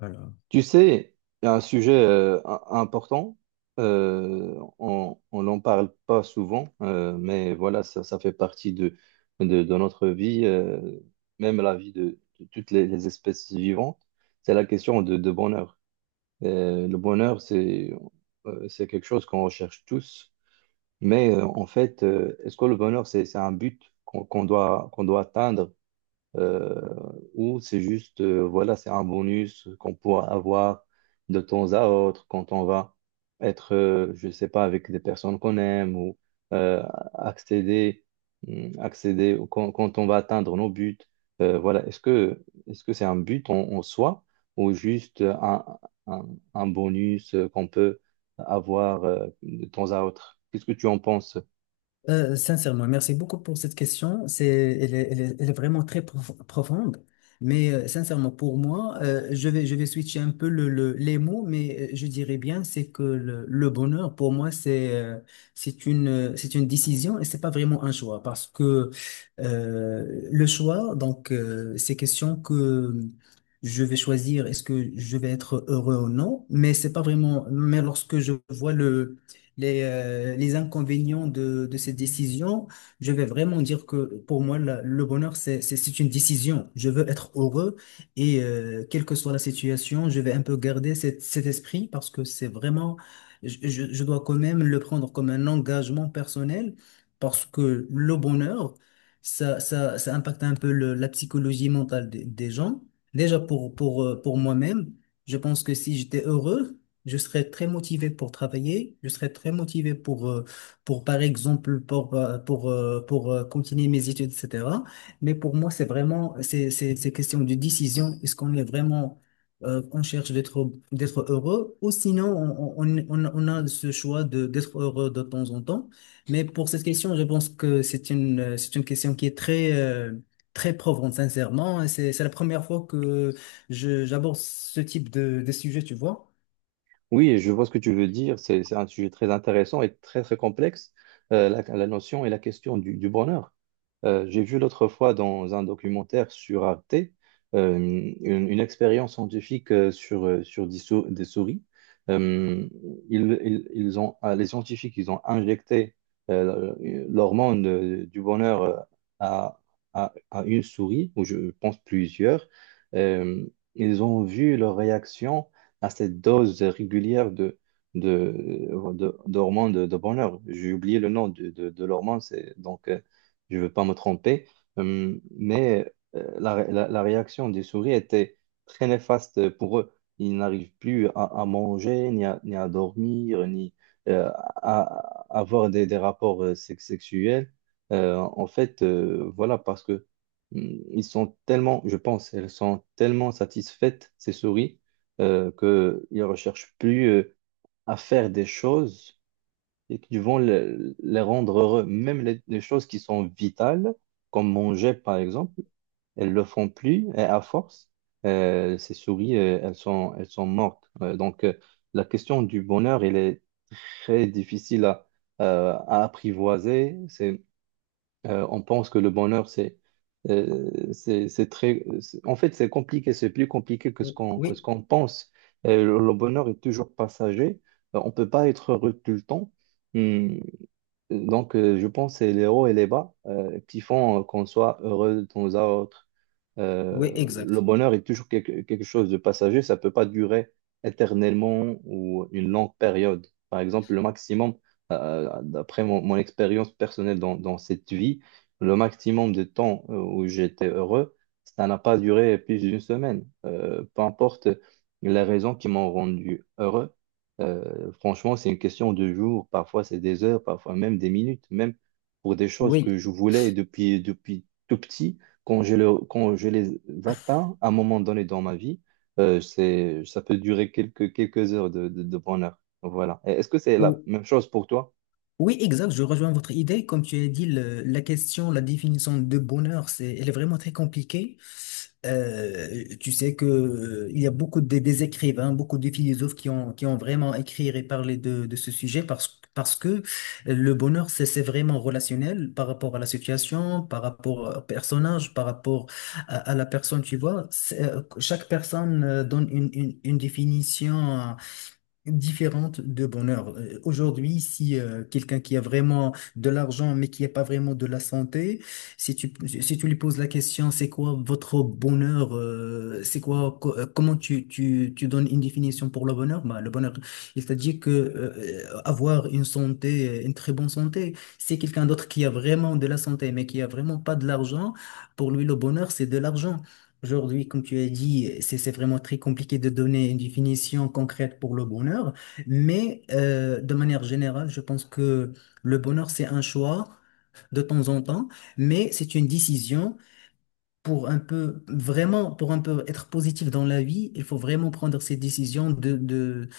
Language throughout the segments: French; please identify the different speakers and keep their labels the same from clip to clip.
Speaker 1: Voilà.
Speaker 2: Tu sais, il y a un sujet important, on n'en parle pas souvent, mais voilà, ça fait partie de notre vie, même la vie de toutes les espèces vivantes, c'est la question de bonheur. Le bonheur, c'est quelque chose qu'on recherche tous, mais en fait, est-ce que le bonheur, c'est un but qu'on qu'on doit atteindre? Euh, ou c'est juste, voilà, c'est un bonus qu'on pourra avoir de temps à autre quand on va être, je sais pas, avec des personnes qu'on aime ou euh, accéder, accéder quand on va atteindre nos buts. Voilà, est-ce que c'est un but en soi ou juste un, un bonus qu'on peut avoir de temps à autre? Qu'est-ce que tu en penses?
Speaker 1: Sincèrement, merci beaucoup pour cette question. C'est, elle est, elle est- elle est vraiment profonde. Mais sincèrement, pour moi, je vais switcher un peu les mots, mais je dirais bien, c'est que le bonheur, pour moi, c'est c'est une décision et c'est pas vraiment un choix. Parce que le choix, donc, c'est question que je vais choisir, est-ce que je vais être heureux ou non, mais c'est pas vraiment, mais lorsque je vois le les inconvénients de cette décision, je vais vraiment dire que pour moi, le bonheur, c'est une décision. Je veux être heureux et quelle que soit la situation, je vais un peu garder cet esprit parce que c'est vraiment, je dois quand même le prendre comme un engagement personnel, parce que le bonheur, ça impacte un peu la psychologie mentale des gens. Déjà pour moi-même, je pense que si j'étais heureux, je serais très motivé pour travailler, je serais très motivé pour par exemple, continuer mes études, etc. Mais pour moi, c'est vraiment, c'est question de décision. Est-ce qu'on est vraiment, on cherche d'être heureux ou sinon, on a ce choix de, d'être heureux de temps en temps. Mais pour cette question, je pense que c'est c'est une question qui est très, très probante, sincèrement. Et c'est la première fois que j'aborde ce type de sujet, tu vois.
Speaker 2: Oui, je vois ce que tu veux dire. C'est un sujet très intéressant et très complexe, la notion et la question du bonheur. J'ai vu l'autre fois dans un documentaire sur Arte, une expérience scientifique sur, sur des souris. Euh, ils ont, les scientifiques, ils ont injecté euh, l'hormone du bonheur à, à une souris, ou je pense plusieurs. Euh, Ils ont vu leur réaction à cette dose régulière de, d'hormones de bonheur. J'ai oublié le nom de l'hormone, donc je ne veux pas me tromper. Mais la réaction des souris était très néfaste pour eux. Ils n'arrivent plus à manger, ni à, ni à dormir, ni euh, à avoir des rapports sexuels. En fait, voilà, parce que ils sont tellement, je pense, elles sont tellement satisfaites, ces souris qu'ils ne recherchent plus à faire des choses et qui vont les rendre heureux. Même les choses qui sont vitales, comme manger par exemple, elles le font plus et à force, ces souris, elles sont mortes. Donc la question du bonheur, elle est très difficile à apprivoiser. C'est on pense que le bonheur, c'est très... c'est- En fait, c'est compliqué, c'est plus compliqué que ce
Speaker 1: Oui,
Speaker 2: qu'on pense. Le bonheur est toujours passager. On ne peut pas être heureux tout le temps. Hum, donc, je pense que c'est les hauts et les bas qui font qu'on soit heureux de temps à autre.
Speaker 1: oui,
Speaker 2: Le
Speaker 1: exact.
Speaker 2: bonheur est toujours quelque, quelque chose de passager, ça ne peut pas durer éternellement ou une longue période. Par exemple, le maximum, d'après mon, mon expérience personnelle dans cette vie, le maximum de temps où j'étais heureux, ça n'a pas duré plus d'une semaine. Peu importe les raisons qui m'ont rendu heureux, franchement, c'est une question de jours, parfois c'est des heures, parfois même des minutes, même pour des choses que
Speaker 1: Oui,
Speaker 2: je voulais depuis tout petit. Quand je les atteins à un moment donné dans ma vie, ça peut durer quelques, quelques heures de bonheur. Voilà. Et est-ce que c'est la
Speaker 1: Ou-
Speaker 2: même chose pour toi?
Speaker 1: oui, exact. Je rejoins votre idée. Comme tu as dit, la question, la définition de bonheur, c'est, elle est vraiment très compliquée. Tu sais que il y a beaucoup de, des écrivains, beaucoup de philosophes qui ont vraiment écrit et parlé de ce sujet parce que le bonheur, c'est vraiment relationnel par rapport à la situation, par rapport au personnage, par rapport à la personne, tu vois. Chaque personne donne une définition différente de bonheur. Aujourd'hui, si quelqu'un qui a vraiment de l'argent mais qui n'a pas vraiment de la santé, si tu, si tu lui poses la question, c'est quoi votre bonheur, c'est quoi, comment tu donnes une définition pour le bonheur? Bah, le bonheur, il t'a dit que avoir une santé, une très bonne santé, c'est quelqu'un d'autre qui a vraiment de la santé mais qui a vraiment pas de l'argent. Pour lui, le bonheur, c'est de l'argent. Aujourd'hui, comme tu as dit, c'est vraiment très compliqué de donner une définition concrète pour le bonheur, mais de manière générale, je pense que le bonheur, c'est un choix de temps en temps, mais c'est une décision pour un peu, vraiment, pour un peu être positif dans la vie, il faut vraiment prendre ces décisions de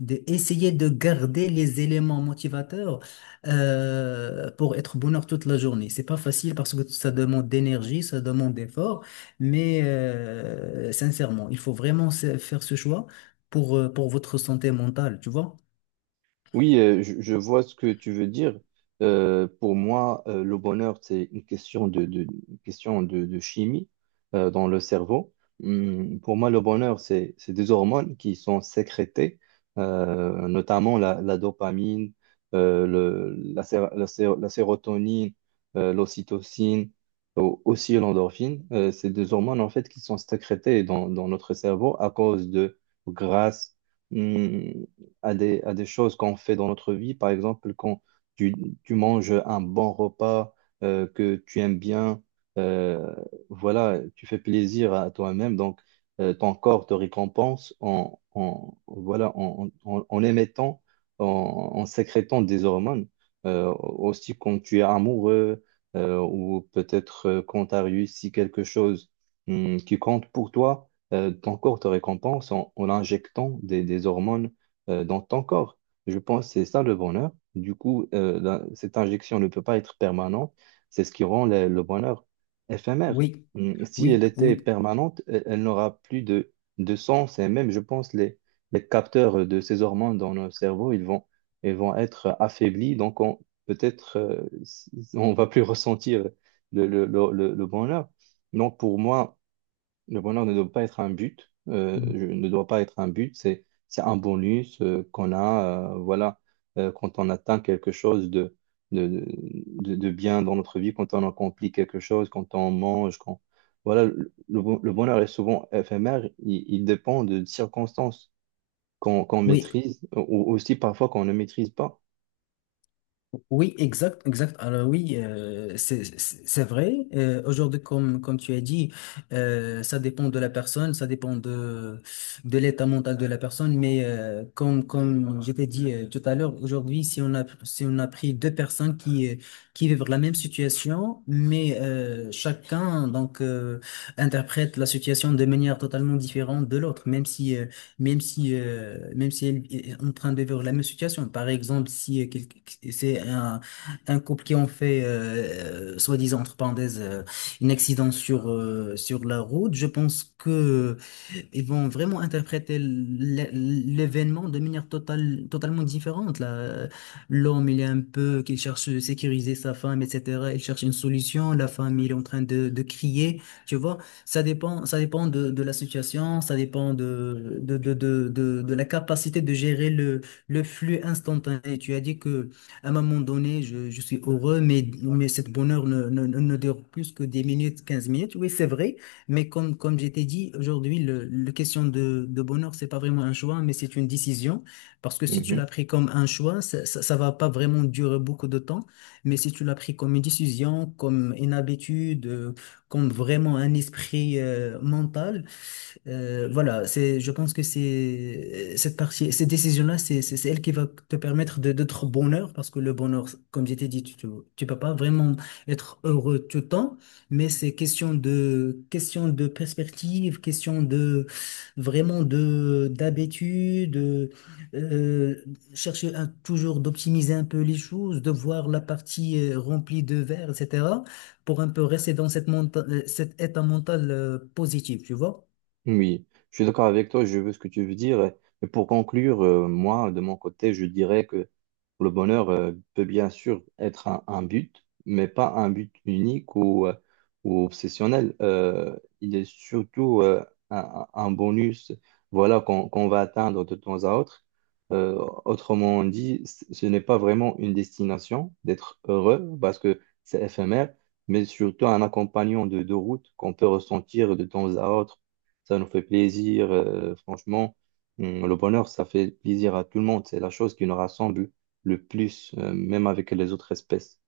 Speaker 1: d'essayer de garder les éléments motivateurs, pour être bonheur toute la journée. C'est pas facile parce que ça demande d'énergie, ça demande d'effort, mais sincèrement, il faut vraiment faire ce choix pour votre santé mentale, tu vois?
Speaker 2: Oui, je vois ce que tu veux dire. Pour moi, le bonheur, c'est une question une question de chimie dans le cerveau. Pour moi, le bonheur, c'est des hormones qui sont sécrétées, notamment la dopamine, la sérotonine, l'ocytocine, aussi l'endorphine. C'est des hormones, en fait, qui sont sécrétées dans notre cerveau à cause de grâce. Hmm, à des, à des choses qu'on fait dans notre vie. Par exemple, quand tu, tu manges un bon repas que tu aimes bien, euh, voilà, tu fais plaisir à toi-même. Donc, ton corps te récompense voilà, en émettant, en, en sécrétant des hormones. Aussi, quand tu es amoureux ou peut-être quand tu as réussi quelque chose qui compte pour toi ton corps te récompense en, en injectant des hormones dans ton corps. Je pense que c'est ça le bonheur. Du coup, cette injection ne peut pas être permanente. C'est ce qui rend le bonheur éphémère.
Speaker 1: Oui,
Speaker 2: Mm, si
Speaker 1: oui,
Speaker 2: elle était
Speaker 1: oui.
Speaker 2: permanente, elle, elle n'aura plus de sens. Et même, je pense, les capteurs de ces hormones dans nos cerveaux, ils vont être affaiblis. Donc, on, peut-être, on va plus ressentir le bonheur. Donc, pour moi, le bonheur ne doit pas être un but,
Speaker 1: Mm.
Speaker 2: ne doit pas être un but, c'est un bonus qu'on a, voilà, quand on atteint quelque chose de bien dans notre vie, quand on accomplit quelque chose, quand on mange, quand, voilà, le bonheur est souvent éphémère, il dépend de circonstances qu'on
Speaker 1: Oui,
Speaker 2: maîtrise ou aussi parfois qu'on ne maîtrise pas.
Speaker 1: oui, exact, exact. Alors oui, c'est vrai. Aujourd'hui, comme tu as dit, ça dépend de la personne, ça dépend de l'état mental de la personne. Mais comme je t'ai dit tout à l'heure, aujourd'hui, si on a pris deux personnes qui vivent la même situation, mais chacun donc interprète la situation de manière totalement différente de l'autre, même si même si elle est en train de vivre la même situation. Par exemple, si c'est un couple qui ont fait, soi-disant, entre parenthèses, un accident sur, sur la route, je pense que ils vont vraiment interpréter l'événement de manière totalement différente. Là, l'homme, il est un peu, qu'il cherche à sécuriser sa femme, etc. Il cherche une solution. La femme, il est en train de crier. Tu vois, ça dépend de la situation, ça dépend de la capacité de gérer le flux instantané. Tu as dit que à un moment donné, je suis heureux, mais cette bonheur ne dure plus que 10 minutes, 15 minutes. Oui, c'est vrai. Mais comme je t'ai dit, aujourd'hui, le question de bonheur, c'est pas vraiment un choix, mais c'est une décision. Parce que si tu l'as
Speaker 2: Mhm.
Speaker 1: pris comme un choix, ça va pas vraiment durer beaucoup de temps. Mais si tu l'as pris comme une décision, comme une habitude, comme vraiment un esprit mental, voilà, c'est, je pense que c'est cette partie, cette décision-là, c'est elle qui va te permettre d'être bonheur, parce que le bonheur, comme je t'ai dit, tu peux pas vraiment être heureux tout le temps, mais c'est question de perspective, question de, vraiment de, d'habitude, de, euh, chercher à toujours d'optimiser un peu les choses, de voir la partie remplie de verre, etc., pour un peu rester dans cette cet état mental positif, tu vois?
Speaker 2: Oui, je suis d'accord avec toi, je veux ce que tu veux dire. Et pour conclure, moi, de mon côté, je dirais que le bonheur peut bien sûr être un but, mais pas un but unique ou obsessionnel. Il est surtout un bonus, voilà, qu'on va atteindre de temps à autre. Euh, Autrement dit, ce n'est pas vraiment une destination d'être heureux parce que c'est éphémère, mais surtout un accompagnant de route qu'on peut ressentir de temps à autre ça nous fait plaisir. Franchement, le bonheur, ça fait plaisir à tout le monde. C'est la chose qui nous rassemble le plus, même avec les autres espèces.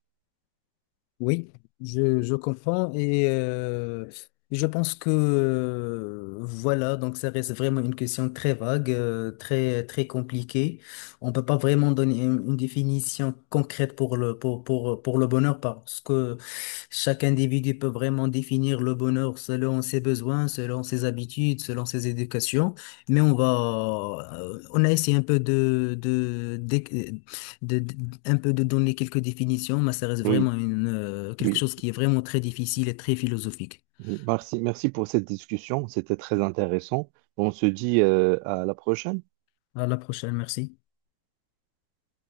Speaker 1: Oui, je comprends et je pense que voilà, donc ça reste vraiment une question très vague, très très compliquée. On peut pas vraiment donner une définition concrète pour pour le bonheur parce que chaque individu peut vraiment définir le bonheur selon ses besoins, selon ses habitudes, selon ses éducations. Mais on va on a essayé un peu de, de- un peu de donner quelques définitions, mais ça reste
Speaker 2: Oui,
Speaker 1: vraiment quelque
Speaker 2: oui,
Speaker 1: chose qui est vraiment très difficile et très philosophique.
Speaker 2: oui. Merci, merci pour cette discussion. C'était très intéressant. On se dit, à la prochaine.
Speaker 1: À la prochaine, merci.